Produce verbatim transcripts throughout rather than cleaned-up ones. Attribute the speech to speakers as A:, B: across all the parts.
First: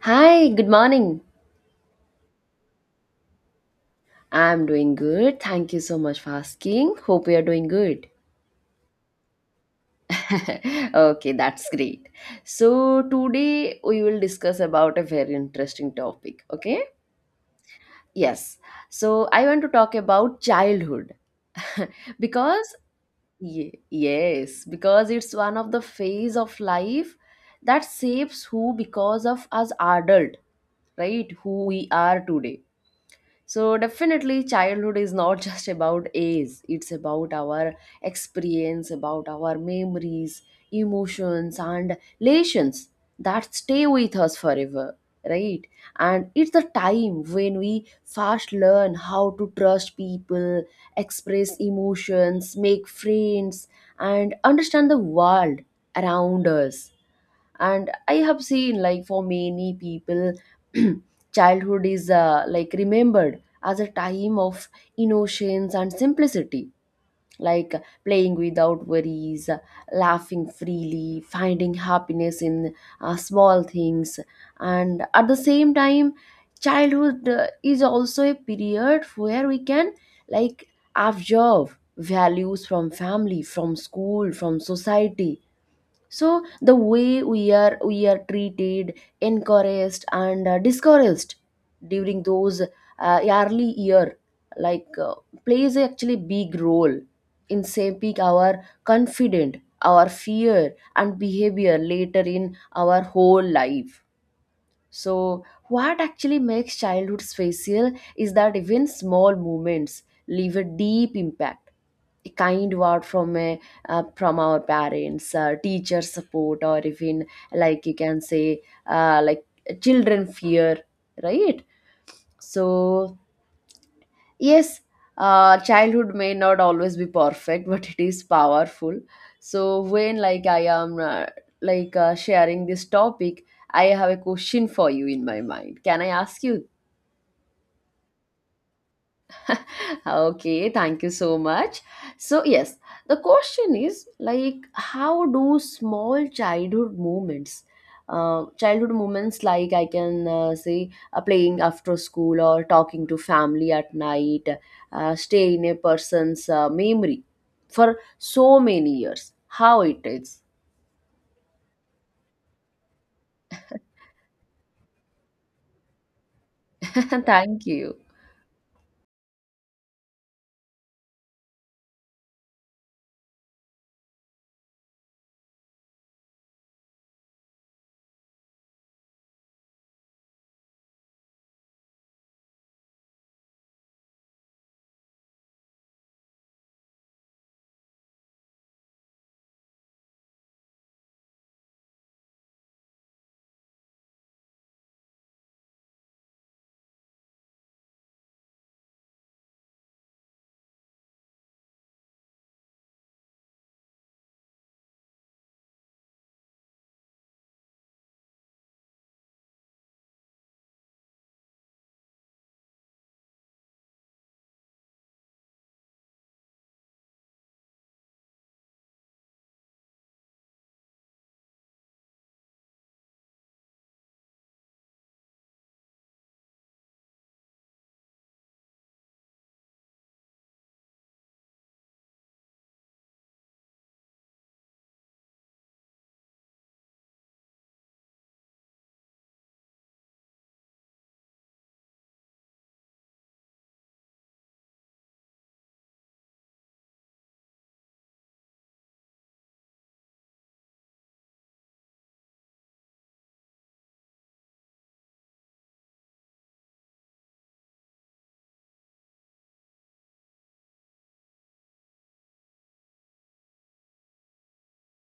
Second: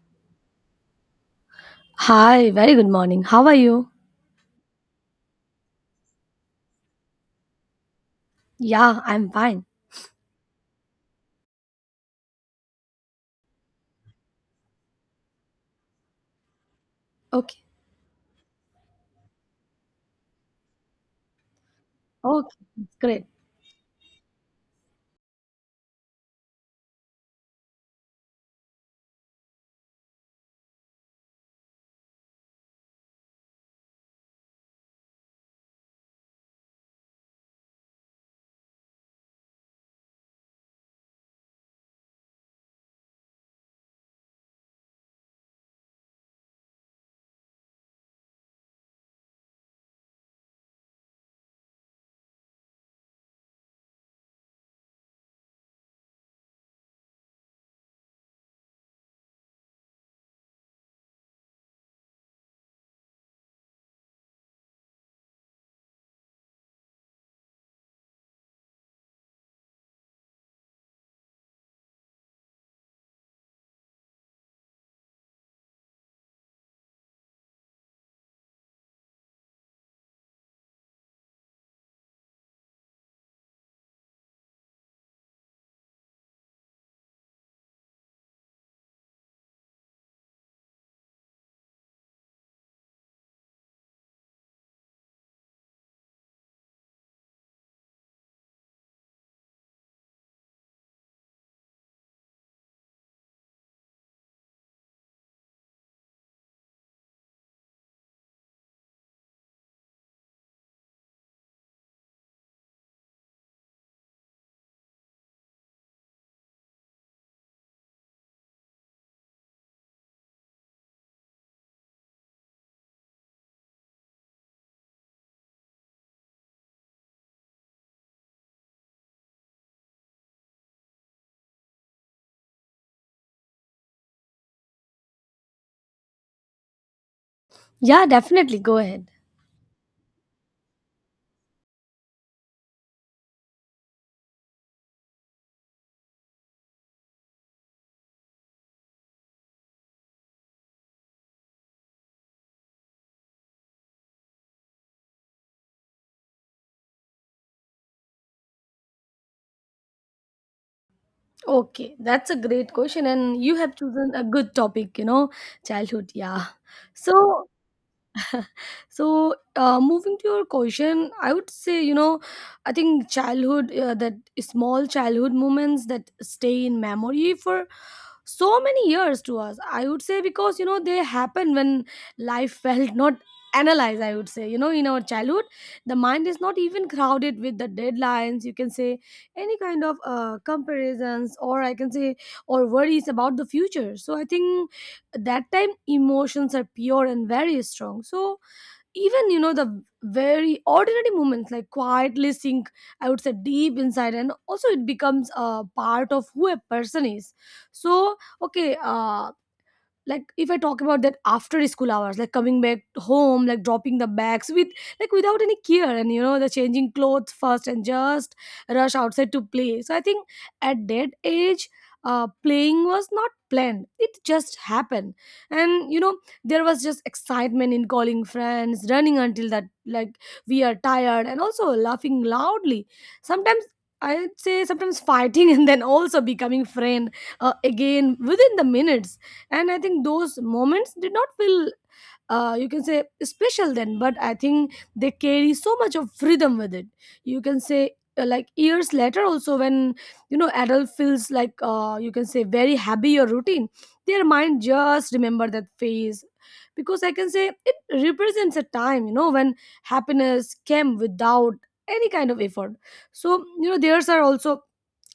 A: Hi, good morning.
B: Hi, very good morning. How are you?
A: I'm doing good. Thank you so much for asking. Hope you're doing good.
B: Yeah, I'm fine.
A: okay, that's great. So, today we will discuss about a very interesting topic, okay?
B: Okay.
A: Yes. So, I want to talk about childhood
B: Okay,
A: because
B: great.
A: ye- yes, because it's one of the phase of life that shapes who because of us adult, right? Who we are today. So definitely childhood is not just about age, it's about our experience, about our memories, emotions and relations that stay with us forever, right? And it's the time when we first learn how to trust people, express emotions, make friends and understand the world around us. And I have seen, like, for many people childhood is uh, like remembered as a time of innocence and simplicity, like playing without worries, laughing freely, finding happiness in uh, small things. And at the same time, childhood uh, is also a period where we can, like, observe values from family, from school, from society. So the way we are we are treated, encouraged and uh, discouraged during those uh, early year, like uh, plays actually big role in shaping our confident, our fear and behavior later in our whole life. So what actually makes childhood special is that even small moments leave a deep impact. A kind word from a uh, from our parents, uh, teacher support, or even, like, you can say, uh, like children fear, right? So yes, uh, childhood may not always be perfect, but it is powerful. So when, like i am uh, like uh, sharing this topic, I have a question for you in my mind. Can I ask you?
B: Yeah, definitely go ahead.
A: Okay, thank you so much. So, yes, the question is like, how do small childhood moments, uh, childhood moments, like, I can uh, say uh, playing after school or talking to family at night, uh, stay in a person's uh, memory for so many years? How it is?
B: Okay, that's a great question and you have chosen a good topic, you know, childhood, yeah. So,
A: Thank you.
B: so uh, moving to your question, I would say, you know, I think childhood uh, that small childhood moments that stay in memory for so many years to us, I would say, because you know they happen when life felt not analyzed, I would say. You know, in our childhood the mind is not even crowded with the deadlines, you can say, any kind of uh, comparisons, or I can say, or worries about the future. So I think that time emotions are pure and very strong. So even, you know, the very ordinary moments like quietly sink, I would say, deep inside, and also it becomes a part of who a person is. So, okay uh like if I talk about that after school hours, like coming back home, like dropping the bags with, like, without any care, and you know, the changing clothes first and just rush outside to play. So I think at that age, uh, playing was not planned, it just happened. And you know, there was just excitement in calling friends, running until that, like, we are tired, and also laughing loudly sometimes. I'd say sometimes fighting and then also becoming friend uh, again within the minutes. And I think those moments did not feel, uh, you can say, special then, but I think they carry so much of freedom with it, you can say. Uh, like years later also, when you know adult feels like, uh, you can say, very happy or routine, their mind just remember that phase, because I can say it represents a time, you know, when happiness came without any kind of effort. So you know theirs are also,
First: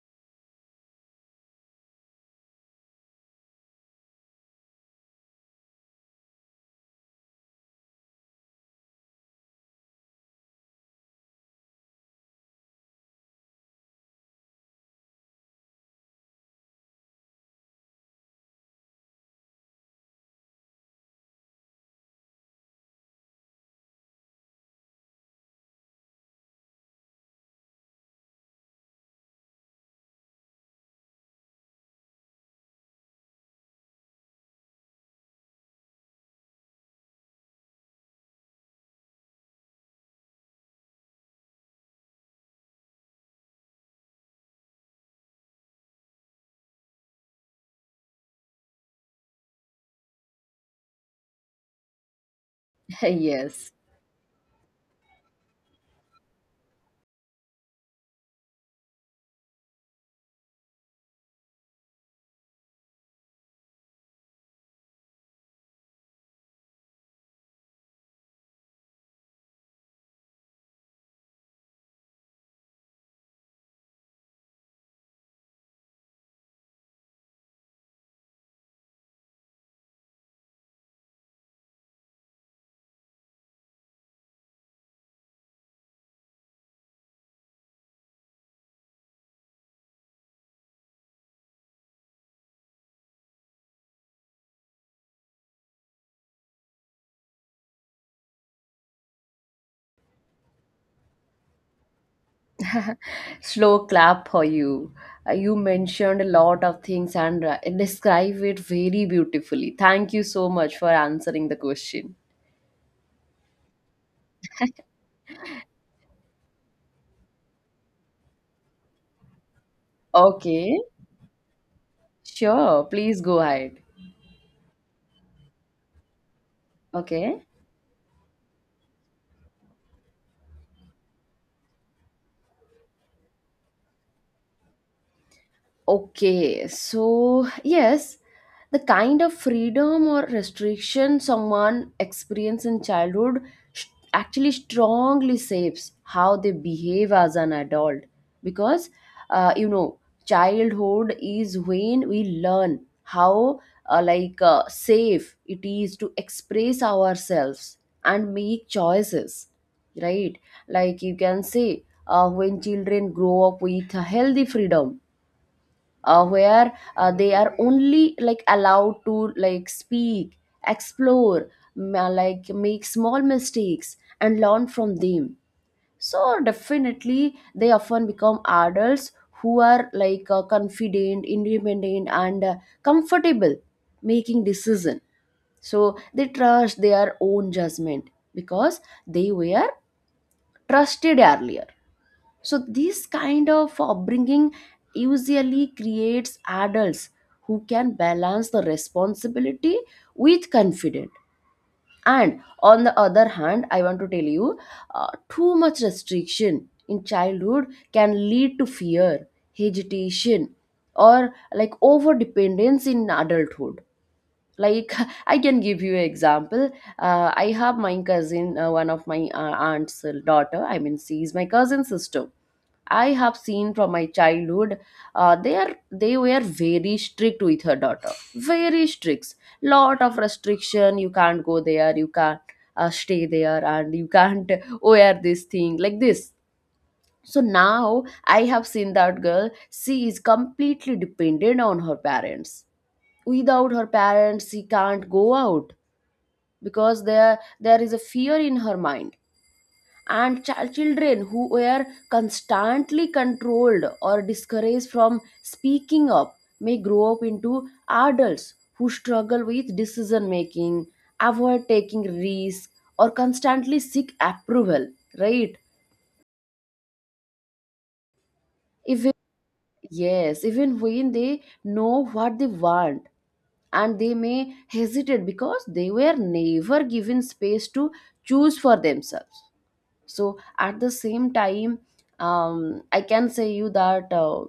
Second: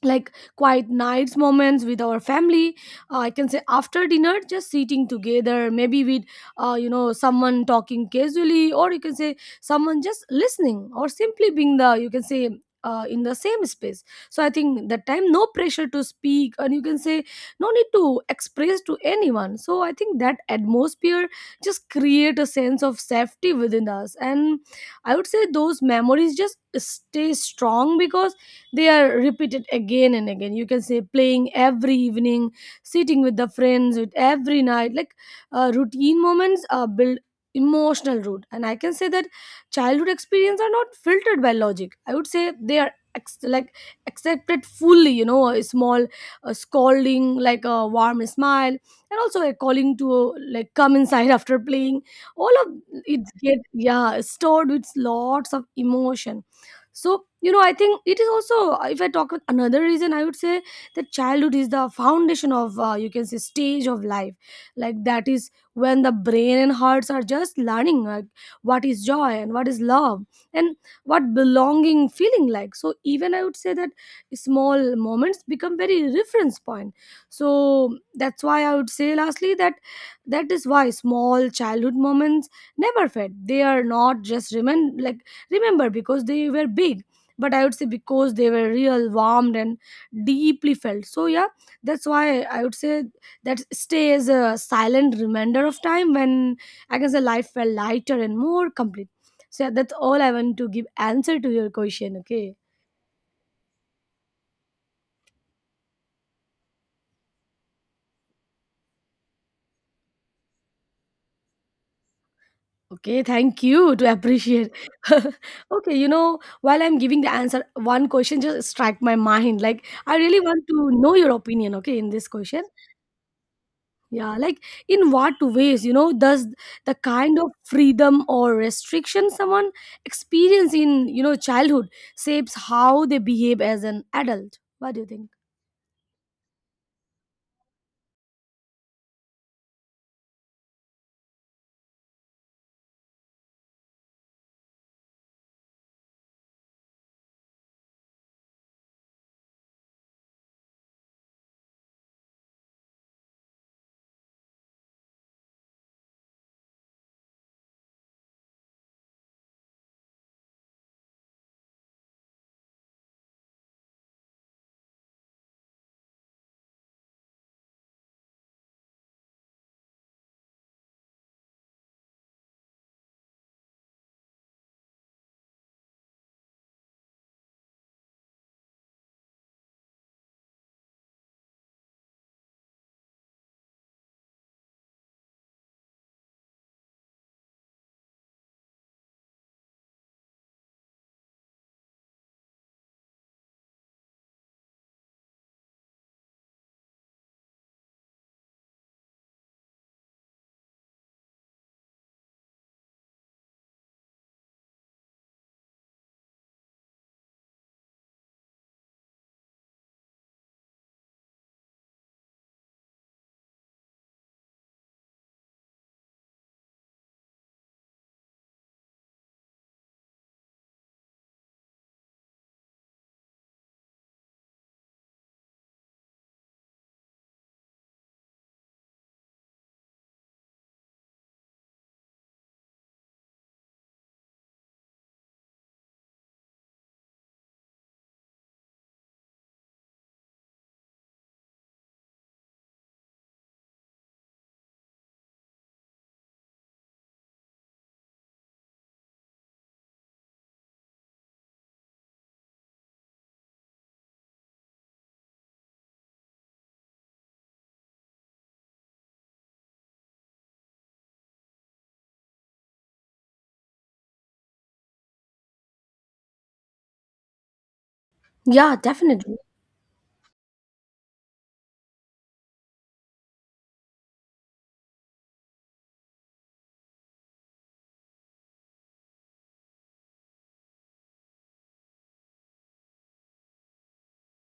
B: like, quiet nights moments with our family. uh, I can say after dinner just sitting together, maybe with, uh, you know, someone talking casually, or you can say someone just listening, or simply being the, you can say, uh, in the same space. So I think that time no pressure to speak, and you can say no need to express to anyone. So I think that atmosphere just create a sense of safety within us. And I would say those memories just stay strong because they are repeated again and again, you can say, playing every evening, sitting with the friends with every night, like, uh, routine moments uh, build emotional root. And I can say that childhood experience are not filtered by logic, I would say they are ex- like accepted fully. You know a small uh, scolding, like a warm smile, and also a calling to uh, like come inside after playing, all of it get,
A: Yes.
B: yeah, stored with lots of emotion. So you know I think it is also, if I talk with another reason, I would say that childhood is the foundation of, uh, you can say, stage of life. Like that is when the brain and hearts are just learning, like, what is joy and what is love, and what belonging feeling like. So even I would say that small moments become very reference point. So that's why I would say lastly that, that is why small childhood moments never fade. They are not just remember like remember because they were big, but I would say because they were real, warmed and deeply felt. So yeah, that's why I would say that stay is a silent reminder of time when, I can say, life felt lighter and more complete. So yeah, that's all I want to give answer to your question. Okay.
A: Slow clap for you. Uh, you mentioned a lot of things and uh, describe it very beautifully. Thank you so much for answering the question.
B: Okay, thank you to appreciate. Okay, you know, while I'm giving the answer, one question just strike my mind, like, I really want
A: Okay,
B: to know your opinion, okay, in this question.
A: sure. Please go ahead.
B: Yeah, like, in what ways, you know, does the kind
A: Okay.
B: of freedom or restriction someone experience in, you know, childhood shapes how they behave as an adult? What do you think?
A: Okay, so yes, the kind of freedom or restriction someone experiences in childhood sh- actually strongly shapes how they behave as an adult, because uh, you know, childhood is when we learn how uh, like uh, safe it is to express ourselves and make choices, right? Like, you can say, uh, when children grow up with a healthy freedom, uh, where uh, they are only, like, allowed to, like, speak, explore, m- uh, like, make small mistakes and learn from them. So definitely they often become adults who are, like, uh, confident, independent and uh, comfortable making decision. So they trust their own judgment because they were trusted earlier. So this kind of upbringing usually creates adults who can balance the responsibility with confidence. And on the other hand, I want to tell you, uh, too much restriction in childhood can lead to fear, hesitation, or like over dependence in adulthood. Like I can give you an example. Uh, I have my cousin, uh, one of my uh, aunt's daughter. I mean, she is my cousin sister. I have seen from my childhood, uh, they are they were very strict with her daughter. Very strict. Lot of restriction. You can't go there. You can't uh, stay there, and you can't wear this thing like this. So now I have seen that girl. She is completely dependent on her parents. Without her parents, she can't go out because there there is a fear in her mind. And ch- children who were constantly controlled or discouraged from speaking up may grow up into adults who struggle with decision making, avoid taking risks, or constantly seek approval, right?
B: Yeah,
A: Even,
B: definitely.
A: yes, even when they know what they want, and they may hesitate because they were never given space to choose for themselves. So at the same time, um, I can say you that uh,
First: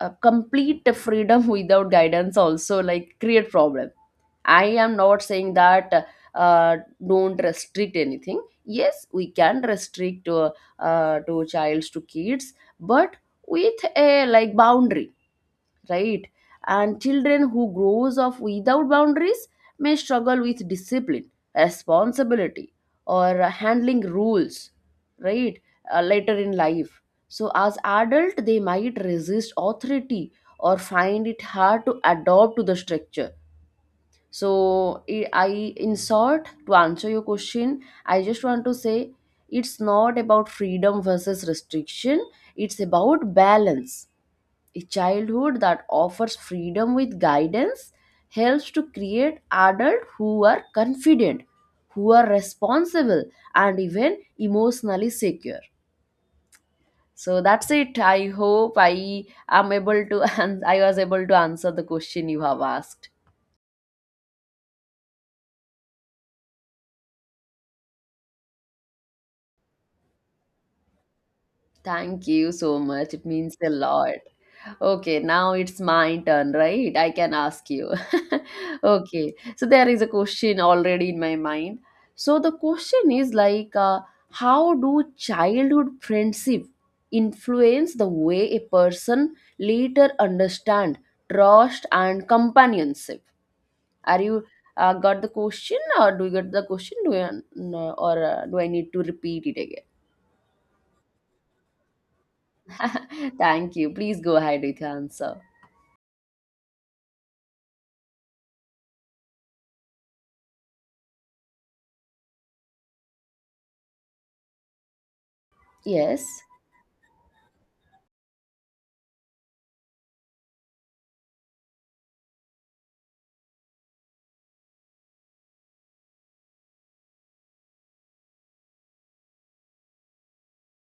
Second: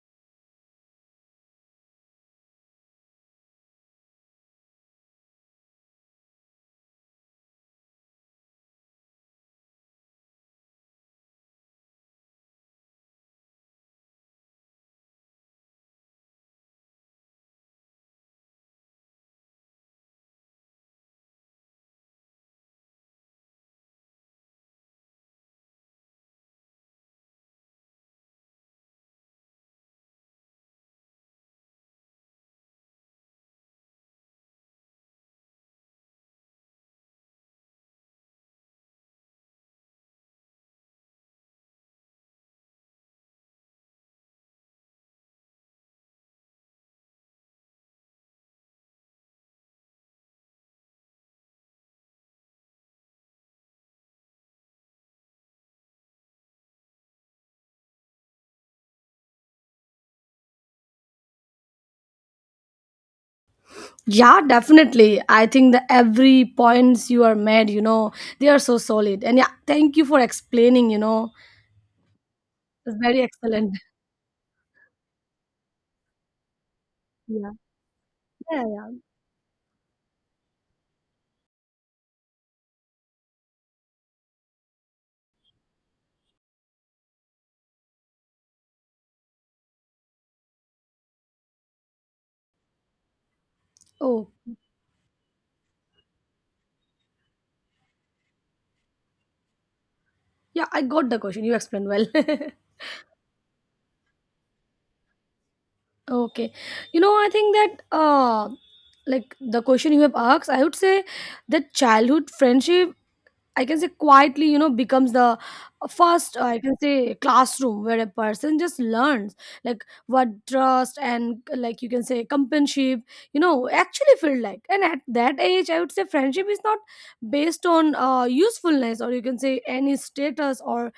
A: a complete freedom without guidance also like create problem. I am not saying that uh, don't restrict anything. Yes, we can restrict to, uh, to childs, to kids, but with a, like, boundary, right? And children who grows up without boundaries may struggle with discipline, responsibility, or uh, handling rules, right? Uh, later in life, so as adult, they might resist authority or find it hard to adopt to the structure. So i I- in short, to answer your question, I just want to say, it's not about freedom versus restriction, it's about balance. A childhood that offers freedom with guidance helps to create adults who are confident, who are responsible, and even emotionally secure. So that's it. I hope I am able to and I was able to answer the question you have asked.
B: Yeah, definitely. I think that every points you are made, you know, they are so solid. And yeah, thank you for explaining, you know.
A: Thank you so
B: It's
A: much.
B: very
A: It means a
B: excellent.
A: lot. Okay, now it's my turn, right? I can
B: Yeah.
A: ask you.
B: Yeah, yeah.
A: Okay, so there is a question already in my mind. So the question is like, uh, how do childhood friendship influence the way a person later understand trust and companionship? Are
B: Oh.
A: you uh, got the question, or do you get the question? Do you, uh, or uh, do I need to repeat it again?
B: Yeah, I got the question. You explained well.
A: Thank you. Please go ahead with your answer.
B: Okay. You know, I think that uh like the question you have asked, I would say that childhood friendship, I can say quietly, you know, becomes the, uh,
A: Yes,
B: first, I can say, classroom where a person just learns like what trust and, like, you can say companionship, you know, actually feel like. And at that age, I would say friendship is not based on uh usefulness, or you can say any status, or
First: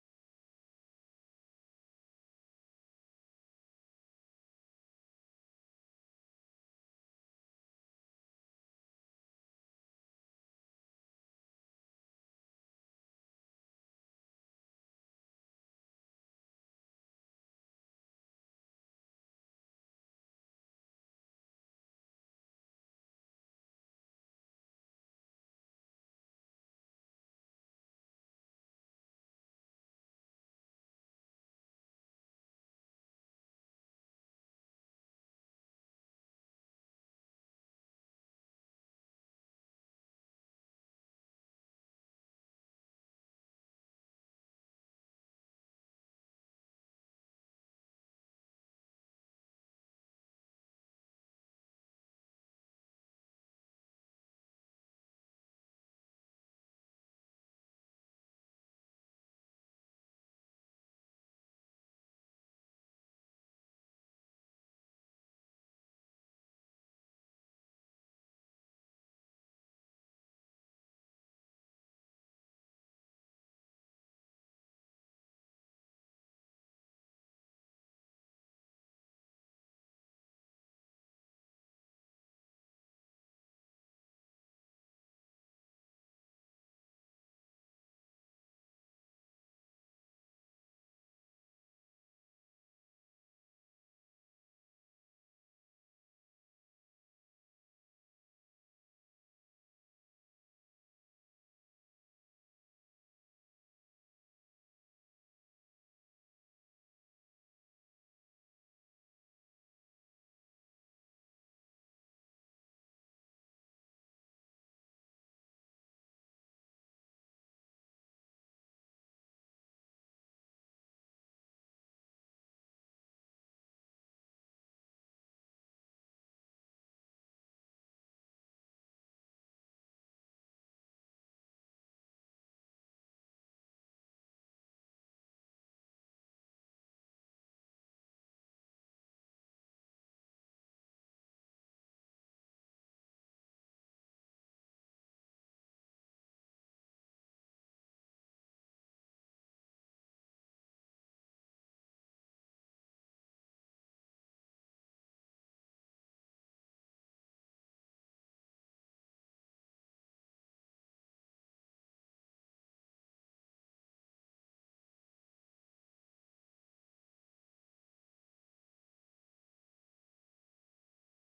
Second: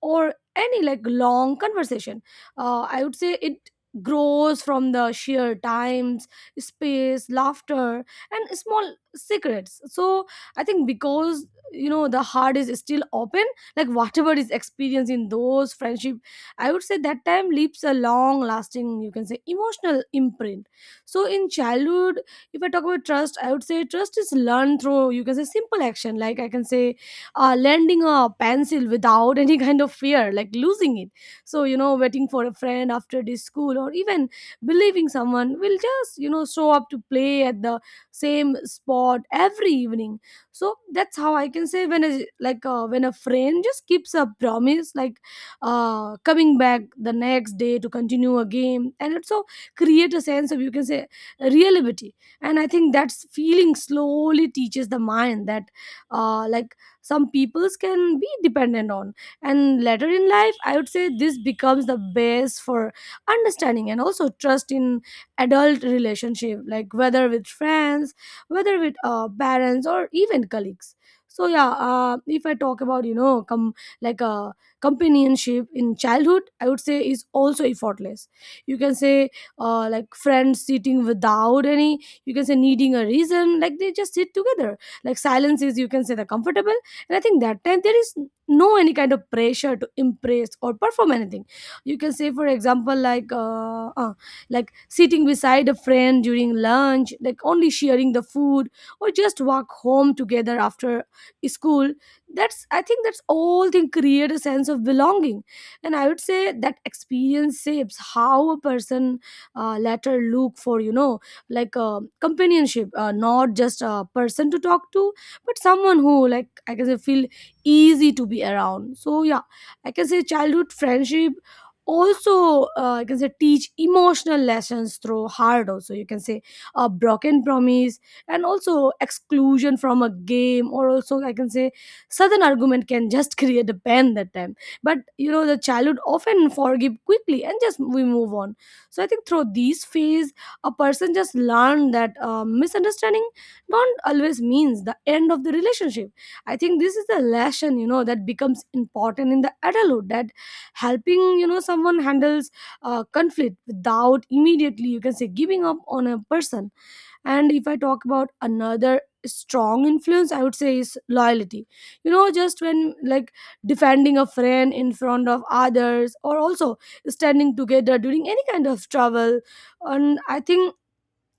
B: or any like long conversation. uh, I would say it grows from the sheer times, space, laughter, and small secrets. So I think because, you know, the heart is still open, like whatever is experienced in those friendship, I would say that time leaves a long lasting, you can say, emotional imprint. So in childhood, if I talk about trust, I would say trust is learned through, you can say, simple action, like I can say uh, lending a pencil without any kind of fear, like losing it. So, you know, waiting for a friend after this school, or even believing someone will just, you know, show up to play at the same spot every evening. So that's how I can say, when a, like uh, when a friend just keeps a promise, like uh, coming back the next day to continue a game, and also create a sense of, you can say, reliability. And I think that's feeling slowly teaches the mind that, uh, like, some peoples can be dependent on. And later in life, I would say this becomes the base for understanding and also trust in adult relationship, like whether with friends, whether with uh, parents, or even colleagues. So yeah, uh, if I talk about, you know, come like uh, companionship in childhood, I would say is also effortless, you can say. Uh, like friends sitting without any, you can say, needing a reason, like they just sit together, like silence is, you can say, the comfortable. And I think that time there is no any kind of pressure to impress or perform anything, you can say. For example, like uh, uh, like sitting beside a friend during lunch, like only sharing the food, or just walk home together after school. That's, I think that's all thing create a sense of belonging. And I would say that experience shapes how a person uh, later look for, you know, like uh, companionship, uh, not just a person to talk to, but someone who, like, I can say, feel easy to be around. So yeah, I can say childhood friendship also, uh, I can say, teach emotional lessons through hard also, you can say, a broken promise, and also exclusion from a game, or also I can say sudden argument can just create a pain that time. But you know the childhood often forgive quickly and just we move on. So I think through these phase, a person just learn that, uh, misunderstanding don't always means the end of the relationship. I think this is the lesson, you know, that becomes important in the adulthood, that helping, you know, someone handles uh, conflict without immediately, you can say, giving up on a person. And if I talk about another strong influence, I would say is loyalty. You know, just when, like, defending a friend in front of others, or also standing together during any kind of trouble. And I think,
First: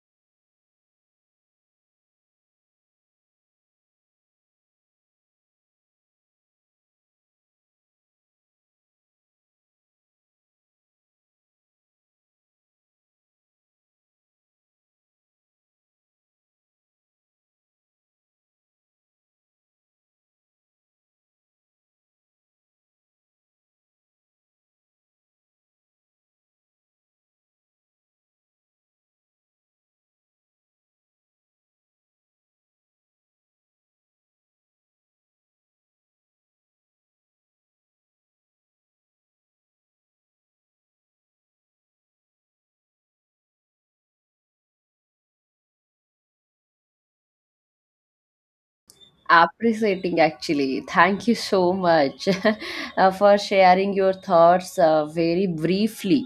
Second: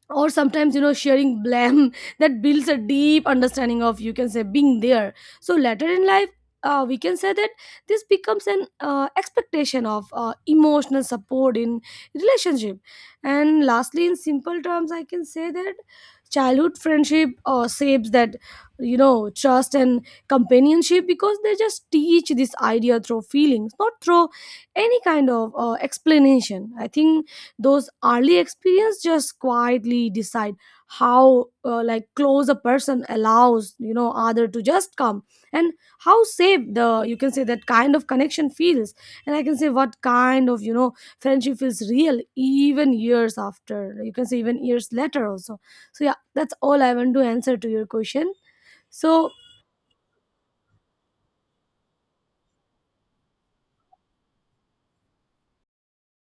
B: or sometimes, you know, sharing blame that builds a deep understanding of, you can say, being there. So later in life, uh, we can say that this becomes an uh, expectation of uh, emotional support in relationship. And lastly, in simple terms, I can say that childhood friendship uh, shapes that, you know, trust and companionship, because they just teach this idea through feelings, not through any kind of uh, explanation. I think those early experience just quietly decide how, uh, like close a person allows, you know, other to just come, and how safe the, you can say, that kind of connection feels. And I can say what kind of, you know, friendship feels real even years after, you can say, even years later also. So yeah, that's all I want to answer to your question. So,
A: appreciating actually. Thank you so much uh, for sharing your thoughts uh, very briefly.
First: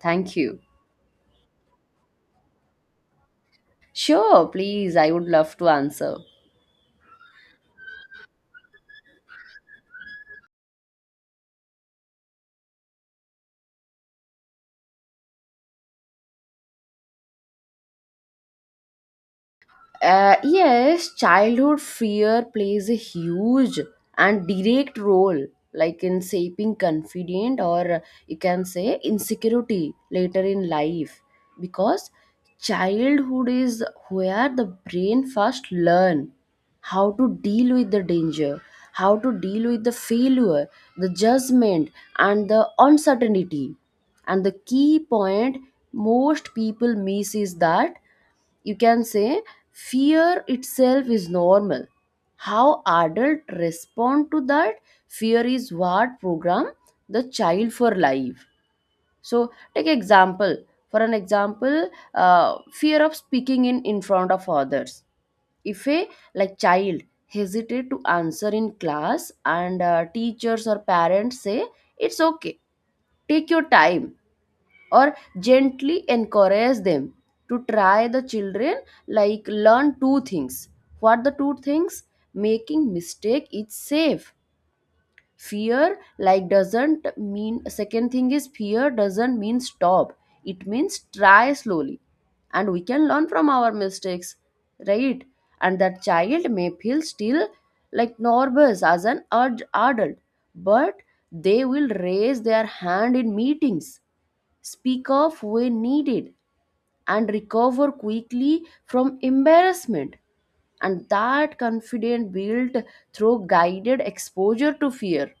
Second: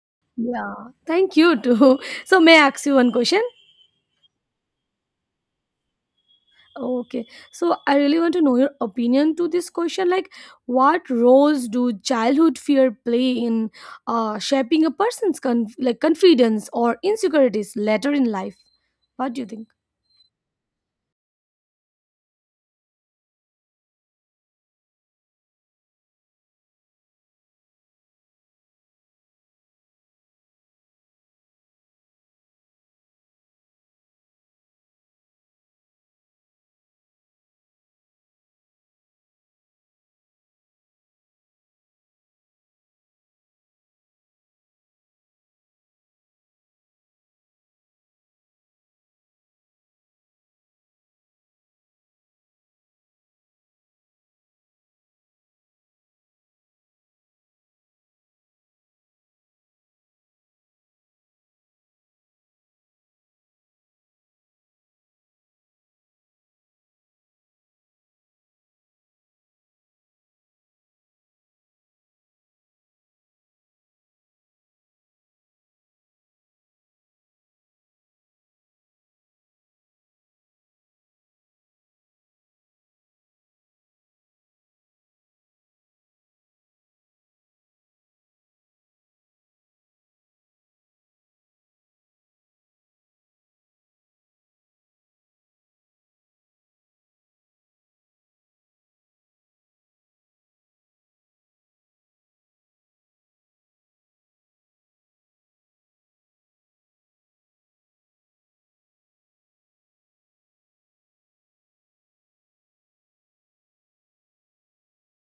A: Thank you.
B: yeah, thank you too. So may I ask you one question?
A: Sure, please. I would love to answer.
B: Okay, so I really want to know your opinion to this question. Like, what roles do childhood fear play in uh, shaping a person's conf- like confidence or insecurities later in life? What do you think?
A: Uh, yes, childhood fear plays a huge and direct role, like in shaping confidence or uh, you can say insecurity later in life, because childhood is where the brain first learn how to deal with the danger, how to deal with the failure, the judgment, and the uncertainty. And the key point most people miss is that, you can say, fear itself is normal. How adult respond to that fear is what program the child for life. So take example, for an example, uh, fear of speaking in in front of others. If a, like, child hesitate to answer in class, and uh, teachers or parents say it's okay, take your time, or gently encourage them to try, the children, like, learn two things. What the two things? Making mistake is safe. Fear, like, doesn't mean, second thing is, fear doesn't mean stop, it means try slowly, and we can learn from our mistakes, right? And that child may feel still, like, nervous as an ad- adult, but they will raise their hand in meetings, speak off when needed, and recover quickly from embarrassment. And that confidence built through guided exposure to fear.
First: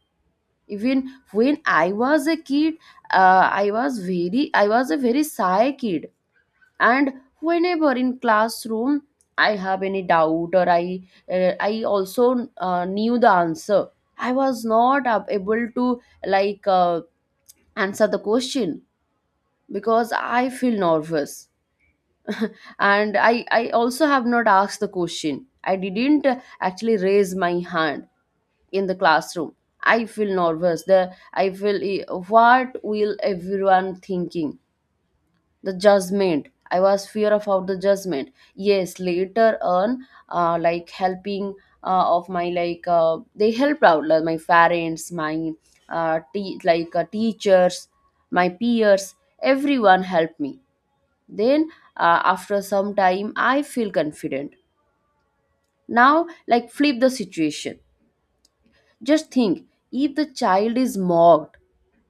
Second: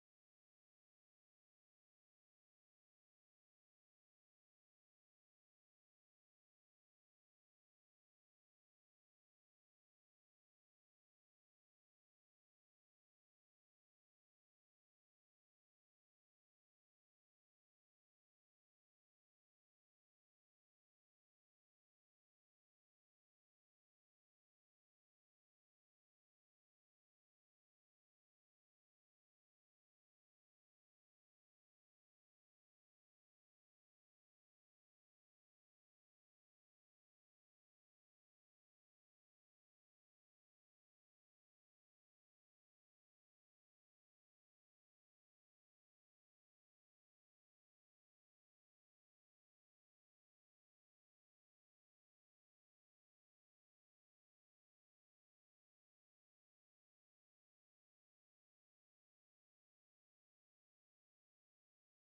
A: Even when I was a kid, uh, I was very, I was a very shy kid, and whenever in classroom I have any doubt, or I, uh, I also uh, knew the answer. I was not ab- able to like uh, answer the question because I feel nervous. And I, I also have not asked the question. I didn't uh, actually raise my hand in the classroom. I feel nervous. The I feel, eh, what will everyone thinking? The judgment. I was fear about the judgment. Yes, later on, uh, like helping uh, of my like uh, they helped out, like, my parents, my uh, te- like uh, teachers, my peers. Everyone helped me then, uh, after some time, I feel confident. Now, like, flip the situation. Just think, if the child is mocked,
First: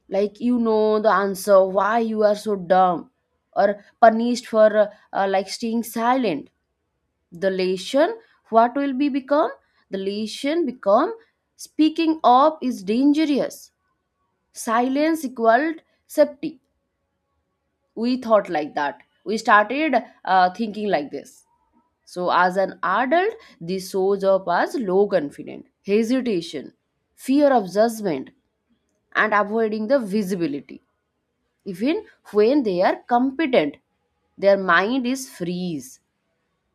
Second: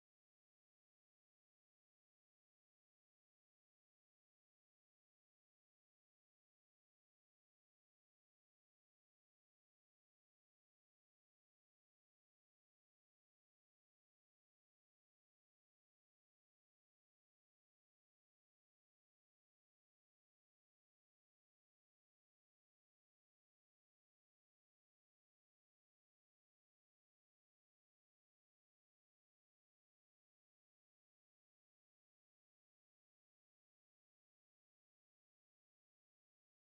A: like, you know the answer, why you are so dumb, or punished for uh, uh, like staying silent, the lesson, what will be become? The lesson become, speaking up is dangerous. Silence equaled safety. We thought like that. We started uh, thinking like this. So, as an adult, this shows up as low confidence, hesitation, fear of judgment, and avoiding the visibility. Even when they are competent, their mind is freeze.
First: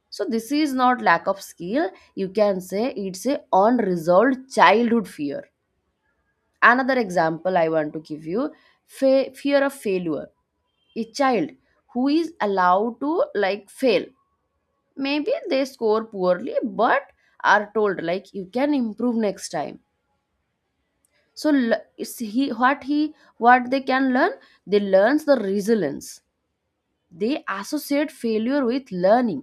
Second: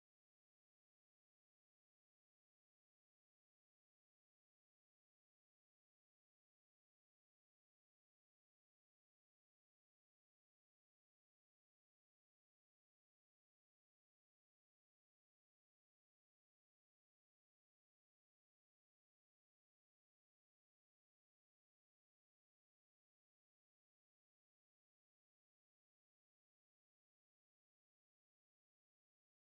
A: So, this is not lack of skill. You can say it's a unresolved childhood fear. Another example I want to give you, fe- fear of failure. A child who is allowed to, like, fail, maybe they score poorly, but are told, like, you can improve next time. So l- is he what he what they can learn, they learns the resilience, they associate failure with learning.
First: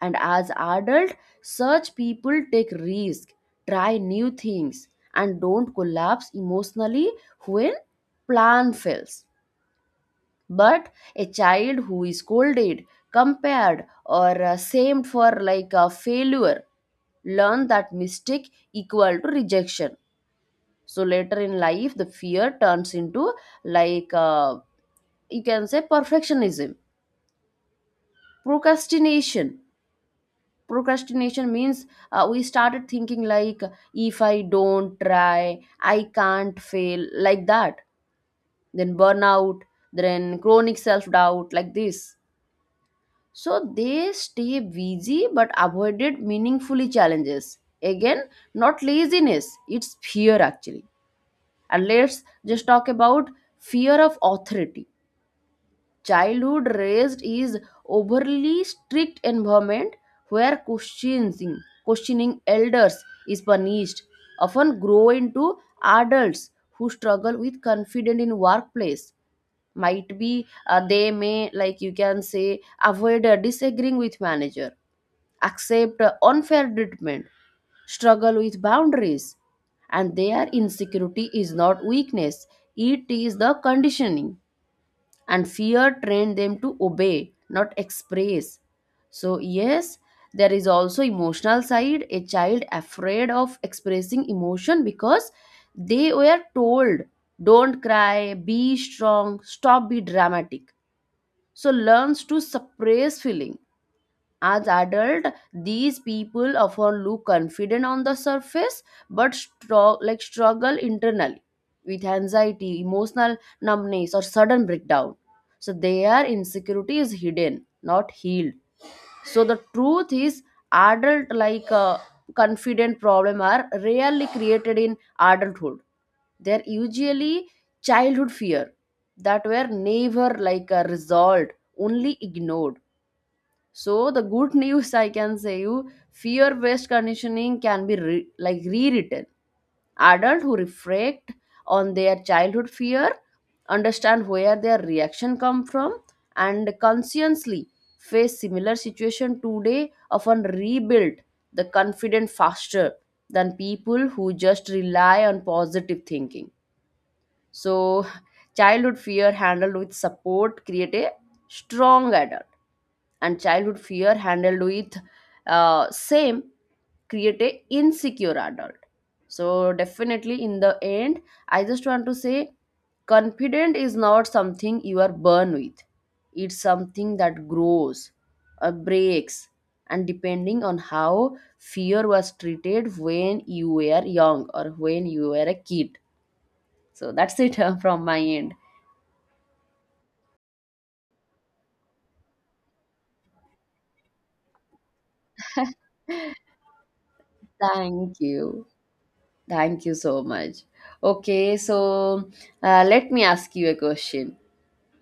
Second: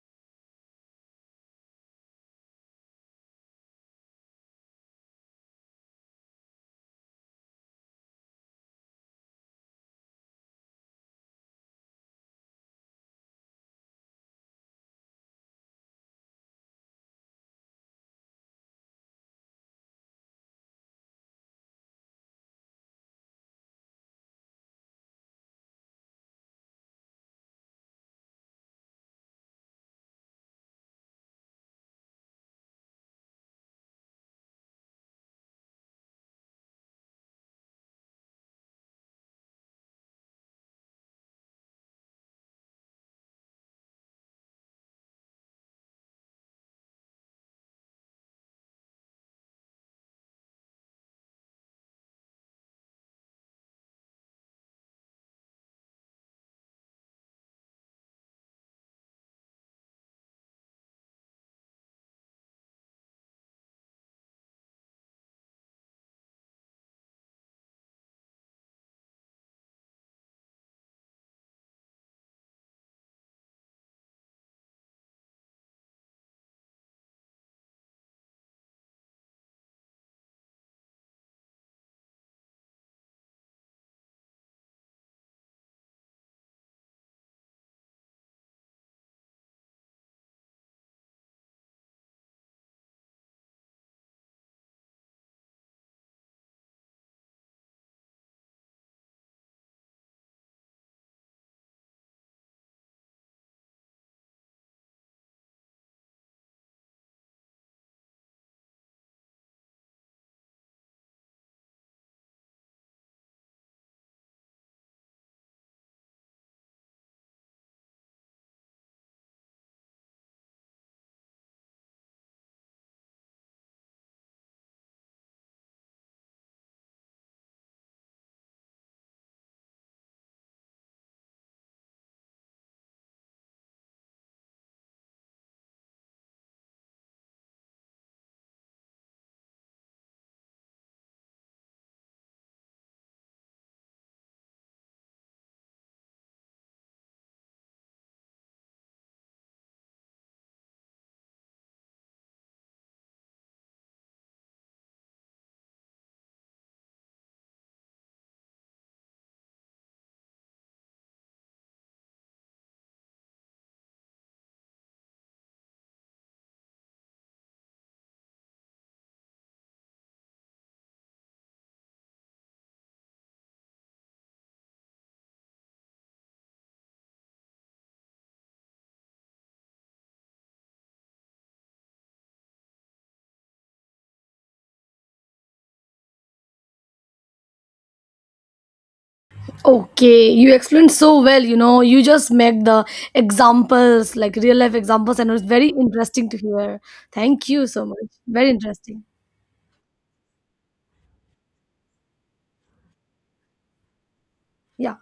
A: And as adult, such people take risk, try new things, and don't collapse emotionally when plan fails. But a child who is scolded, compared, or uh, shamed for, like, a failure, learn that mistake equal to rejection. So later in life, the fear turns into, like uh, you can say, perfectionism, procrastination. Procrastination means, uh, we started thinking like, if I don't try, I can't fail, like that, then burnout, then chronic self doubt, like this. So they stay busy but avoided meaningfully challenges. Again, not laziness, it's fear actually. And let's just talk about fear of authority. Childhood raised is overly strict environment where questioning, questioning elders is punished. Often grow into adults who struggle with confidence in workplace. Might be uh, they may like you can say avoid uh, disagreeing with manager, accept uh, unfair treatment, struggle with boundaries, and their insecurity is not weakness, it is the conditioning, and fear trained them to obey, not express. So yes, there is also emotional side, a child afraid of expressing emotion because they were told don't cry, be strong, stop be dramatic, so learns to suppress feeling. As adults, these people often look confident on the surface but stro- like struggle internally with anxiety, emotional numbness, or sudden breakdown. So their insecurity is hidden, not healed. So the truth is, adult like uh, confident problem are rarely created in adulthood. They're usually childhood fear that were never like uh, resolved, only ignored. So the good news I can say, you fear-based conditioning can be re- like rewritten. Adults who reflect on their childhood fear, understand where their reaction come from, and consciously face similar situation today often rebuild the confidence faster than people who just rely on positive thinking. So childhood fear handled with support create a strong adult, and childhood fear handled with uh, same create a insecure adult. So definitely, in the end, I just want to say confident is not something you are born with, it's something that grows or breaks, and depending on how fear was treated when you were young or when you were a kid. So that's it from my end.
B: Okay, you explained so well. You know, you just make the examples like real life examples, and it was very interesting to hear. Thank you so much.
A: Thank
B: Very
A: you.
B: interesting.
A: Thank you so much. Okay, so uh, let me ask you a question.
B: Yeah,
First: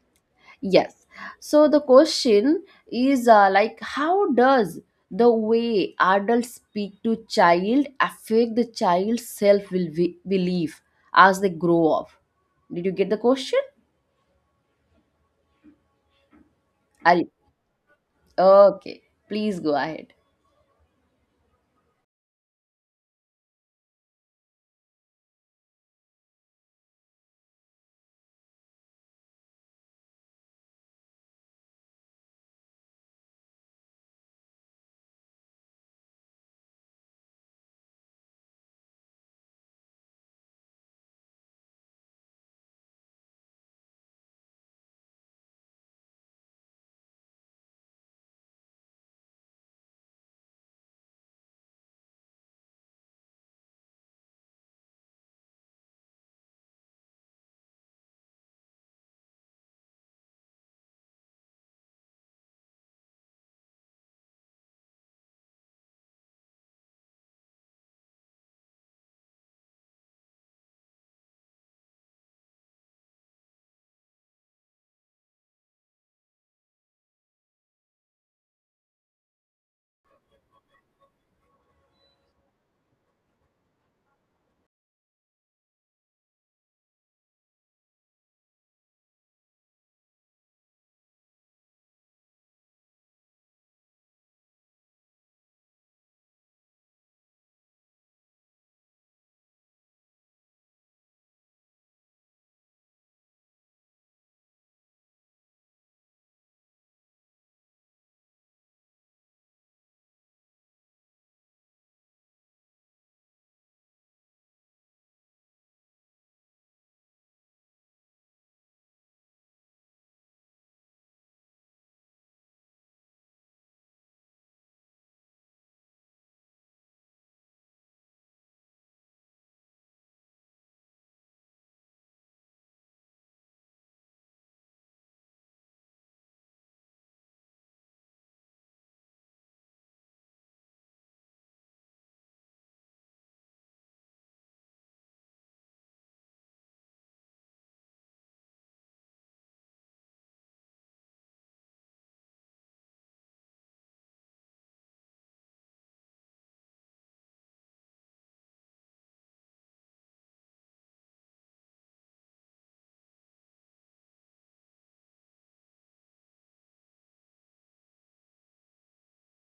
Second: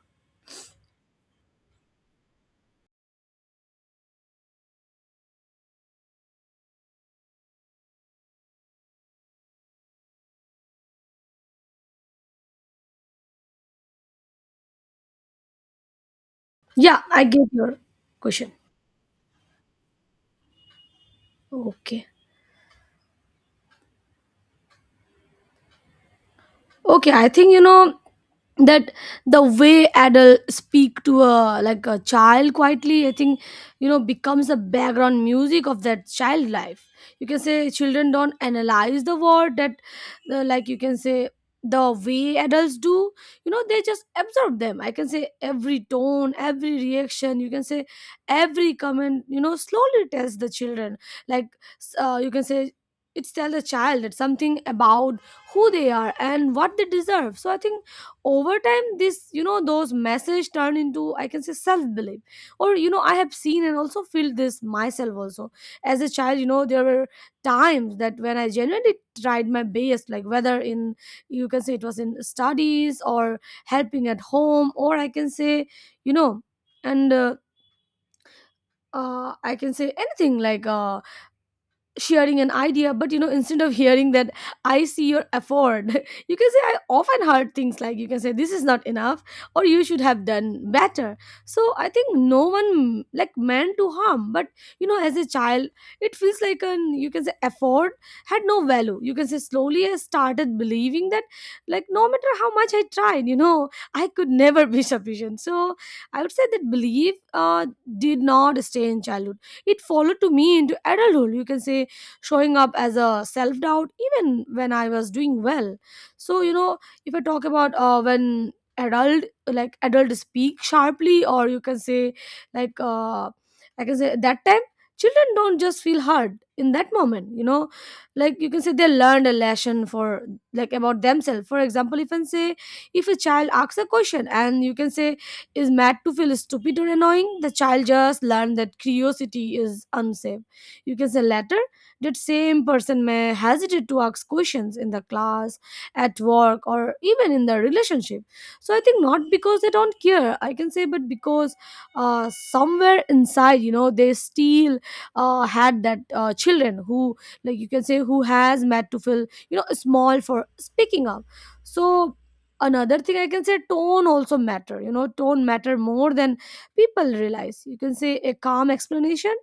A: Yes. So the question is uh, like, how does the way adults speak to child affect the child's self belief as they grow up? Did you get the question?
B: yeah,
A: Are
B: I
A: you-
B: get your question.
A: okay, please go ahead.
B: Okay. okay I think, you know, that the way adult speak to a like a child quietly, I think, you know, becomes the background music of that child life. You can say children don't analyze the word that uh, like, you can say, the way adults do, you know. They just absorb them, I can say. Every tone, every reaction, you can say every comment, you know, slowly tells the children, like s- uh, you can say, it's tell the child that something about who they are and what they deserve. So I think over time this, you know, those message turn into, I can say, self belief. Or, you know, I have seen and also feel this myself also. As a child, you know, there were times that when I genuinely tried my best, like whether in, you can say, it was in studies or helping at home, or I can say, you know, and uh, uh, I can say anything, like, uh, sharing an idea. But you know, instead of hearing that I see your effort you can say, I often heard things like, you can say, this is not enough, or you should have done better. So I think no one like meant to harm, but you know, as a child, it feels like an, you can say, effort had no value. You can say slowly I started believing that, like no matter how much I tried, you know, I could never be sufficient. So I would say that belief uh, did not stay in childhood. It followed to me into adulthood, you can say, showing up as a self doubt even when I was doing well. So you know, if I talk about uh, when adult like adult speak sharply, or you can say, like uh, I can say, that time children don't just feel hurt in that moment. You know, like you can say they learned a lesson for like about themselves. For example, if I say if a child asks a question and you can say is mad to feel stupid or annoying, the child just learned that curiosity is unsafe. You can say later that same person may hesitate to ask questions in the class, at work, or even in their relationship. So I think not because they don't care, I can say, but because uh, somewhere inside, you know, they still uh, had that uh, children who, like you can say, who has made to feel, you know, small for speaking up. So another thing I can say, tone also matter, you know, tone matter more than people realize. You can say a calm explanation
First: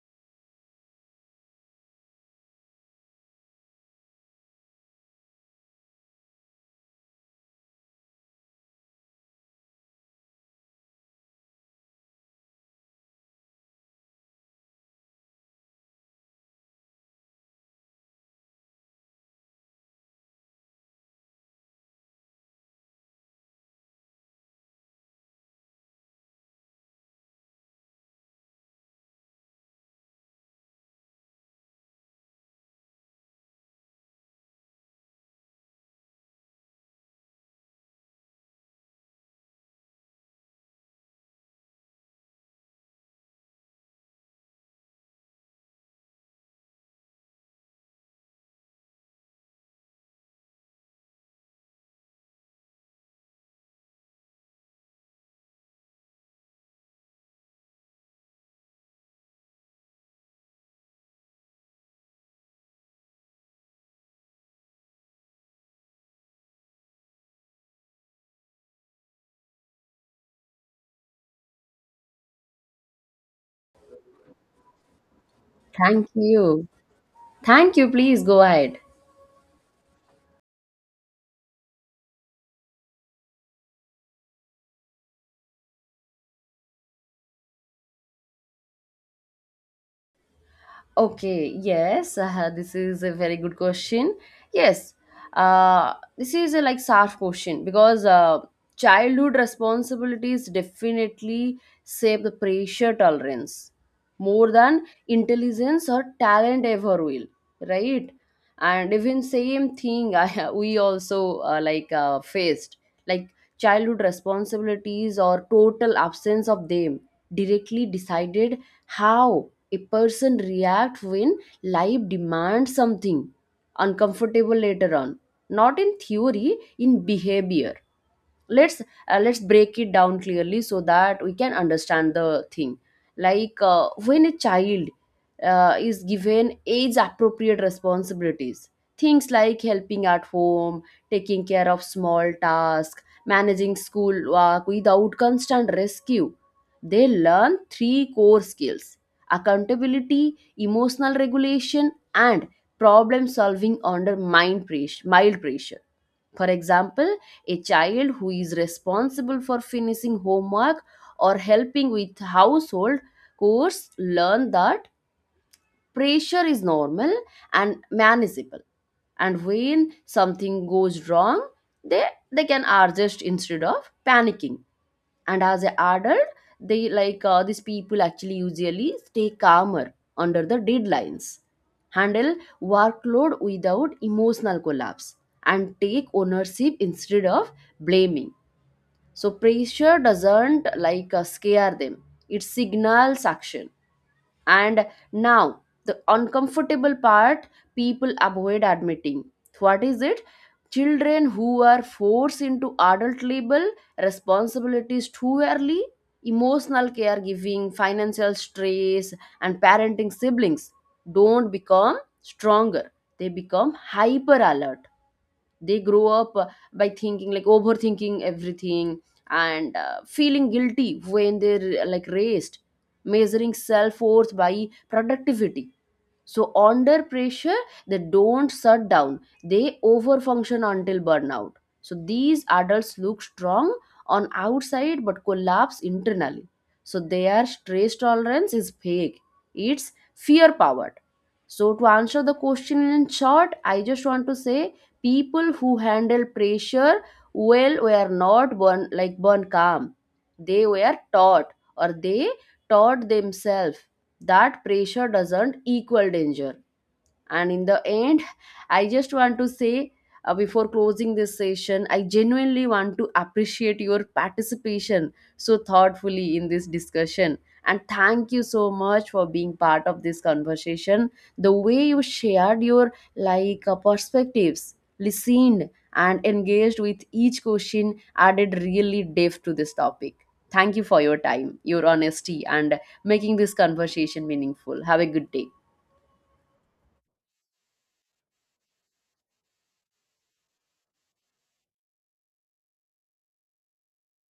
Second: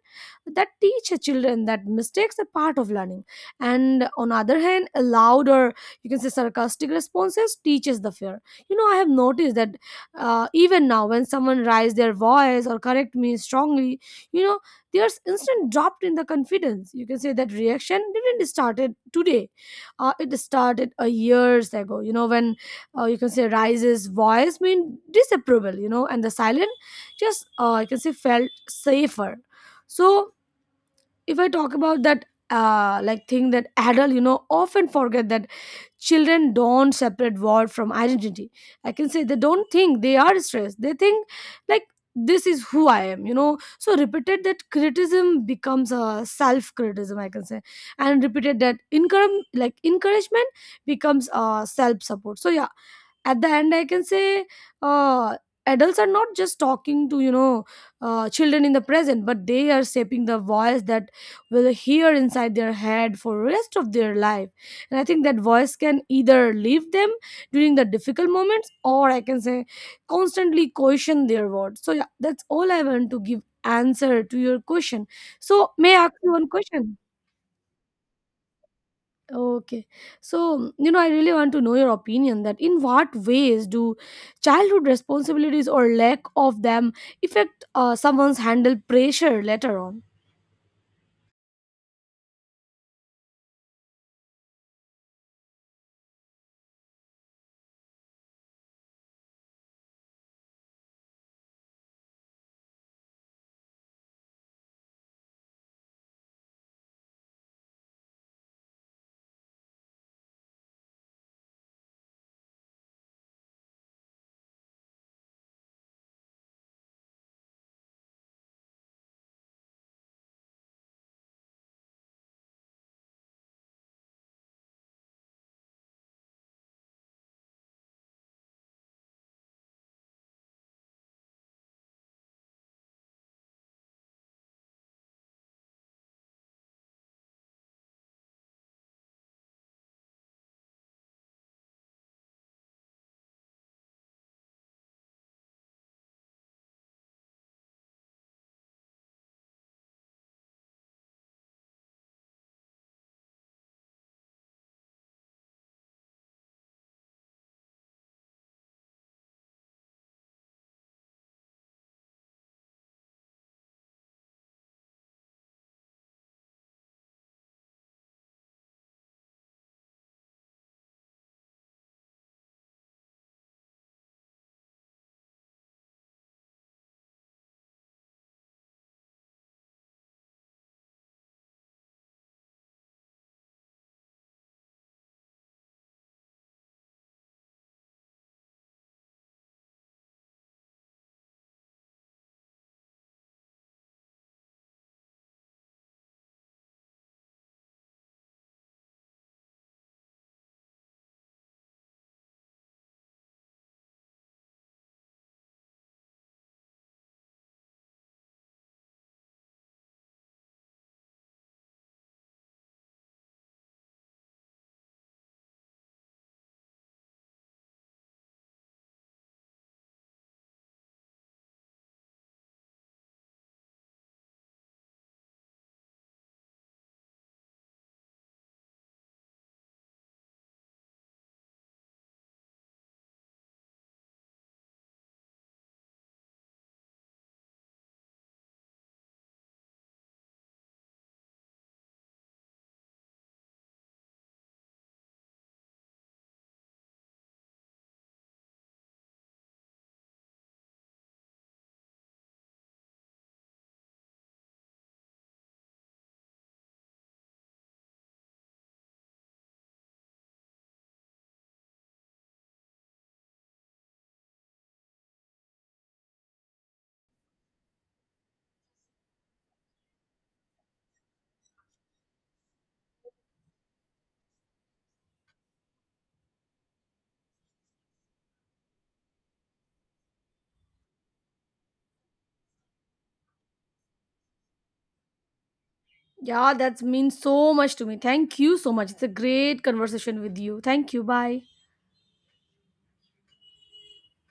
B: that teach children that mistakes are part of learning, and on the other hand, a loud or, you can say, sarcastic responses teaches the fear. You know, I have noticed that uh, even now when someone raise their voice or correct me strongly, you know, there's instant drop in the confidence. You can say that reaction didn't started today. Uh, it started a years ago, you know, when uh, you can say rises voice mean disapproval, you know, and the silent just, uh, you can say, felt safer. So if I talk about that uh like thing that adult, you know, often forget that children don't separate work from identity. I can say they don't think they are stressed, they think, like, this is who I am, you know. So repeated that criticism becomes a self criticism, I can say, and repeated that encourage like encouragement becomes a self support. So yeah, at the end I can say, uh, adults are not just talking to, you know, uh, children in the present, but they are shaping the voice that will hear inside their head for rest of their life. And I think that voice can either leave them during the difficult moments, or I can say constantly question their words. So yeah, that's all I want to give answer to your question. So may I
A: Thank
B: ask you one
A: you.
B: question?
A: Thank you. Please go ahead.
B: Okay, so you know, I really want to know your opinion that in what ways do childhood responsibilities or lack of them affect uh, someone's handle pressure later on?
A: Okay, yes, uh, this is a very good question. Yes, uh, this is a like soft question because uh, childhood responsibilities definitely save the pressure tolerance more than intelligence or talent ever will, right? And even same thing I, we also uh, like uh, faced, like childhood responsibilities or total absence of them directly decided how a person react when life demands something uncomfortable later on, not in theory, in behavior. let's uh, let's break it down clearly so that we can understand the thing. Like uh, when a child uh, is given age appropriate responsibilities, things like helping at home, taking care of small tasks, managing school work without constant rescue, they learn three core skills: accountability, emotional regulation, and problem solving under mind pressure, mild pressure. For example, a child who is responsible for finishing homework or helping with household chores learn that pressure is normal and manageable. And when something goes wrong, they, they can adjust instead of panicking. And as an adult, they like uh, these people actually usually stay calmer under the deadlines, handle workload without emotional collapse, and take ownership instead of blaming. So pressure doesn't like uh, scare them, it signals action. And now, the uncomfortable part people avoid admitting. What is it? Children who are forced into adult labor responsibilities too early, emotional caregiving, financial stress, and parenting siblings don't become stronger, they become hyper alert. They grow up uh, by thinking like overthinking everything and uh, feeling guilty when they're uh, like raised, measuring self-worth by productivity. So under pressure they don't shut down, they overfunction until burnout. So these adults look strong on outside but collapse internally. So their stress tolerance is fake, it's fear powered. So to answer the question in short, I just want to say people who handle pressure well were not born like born calm, they were taught, or they taught themselves that pressure doesn't equal danger. And in the end, I just want to say, uh, before closing this session I genuinely want to appreciate your participation so thoughtfully in this discussion, and thank you so much for being part of this conversation. The way you shared your like uh, perspectives, listened, and engaged with each question added really depth to this topic. Thank you for your time, your honesty, and making this conversation meaningful. Have a good day.
B: Yeah, that means so much to me. Thank you so much. It's a great conversation with you. Thank you. Bye.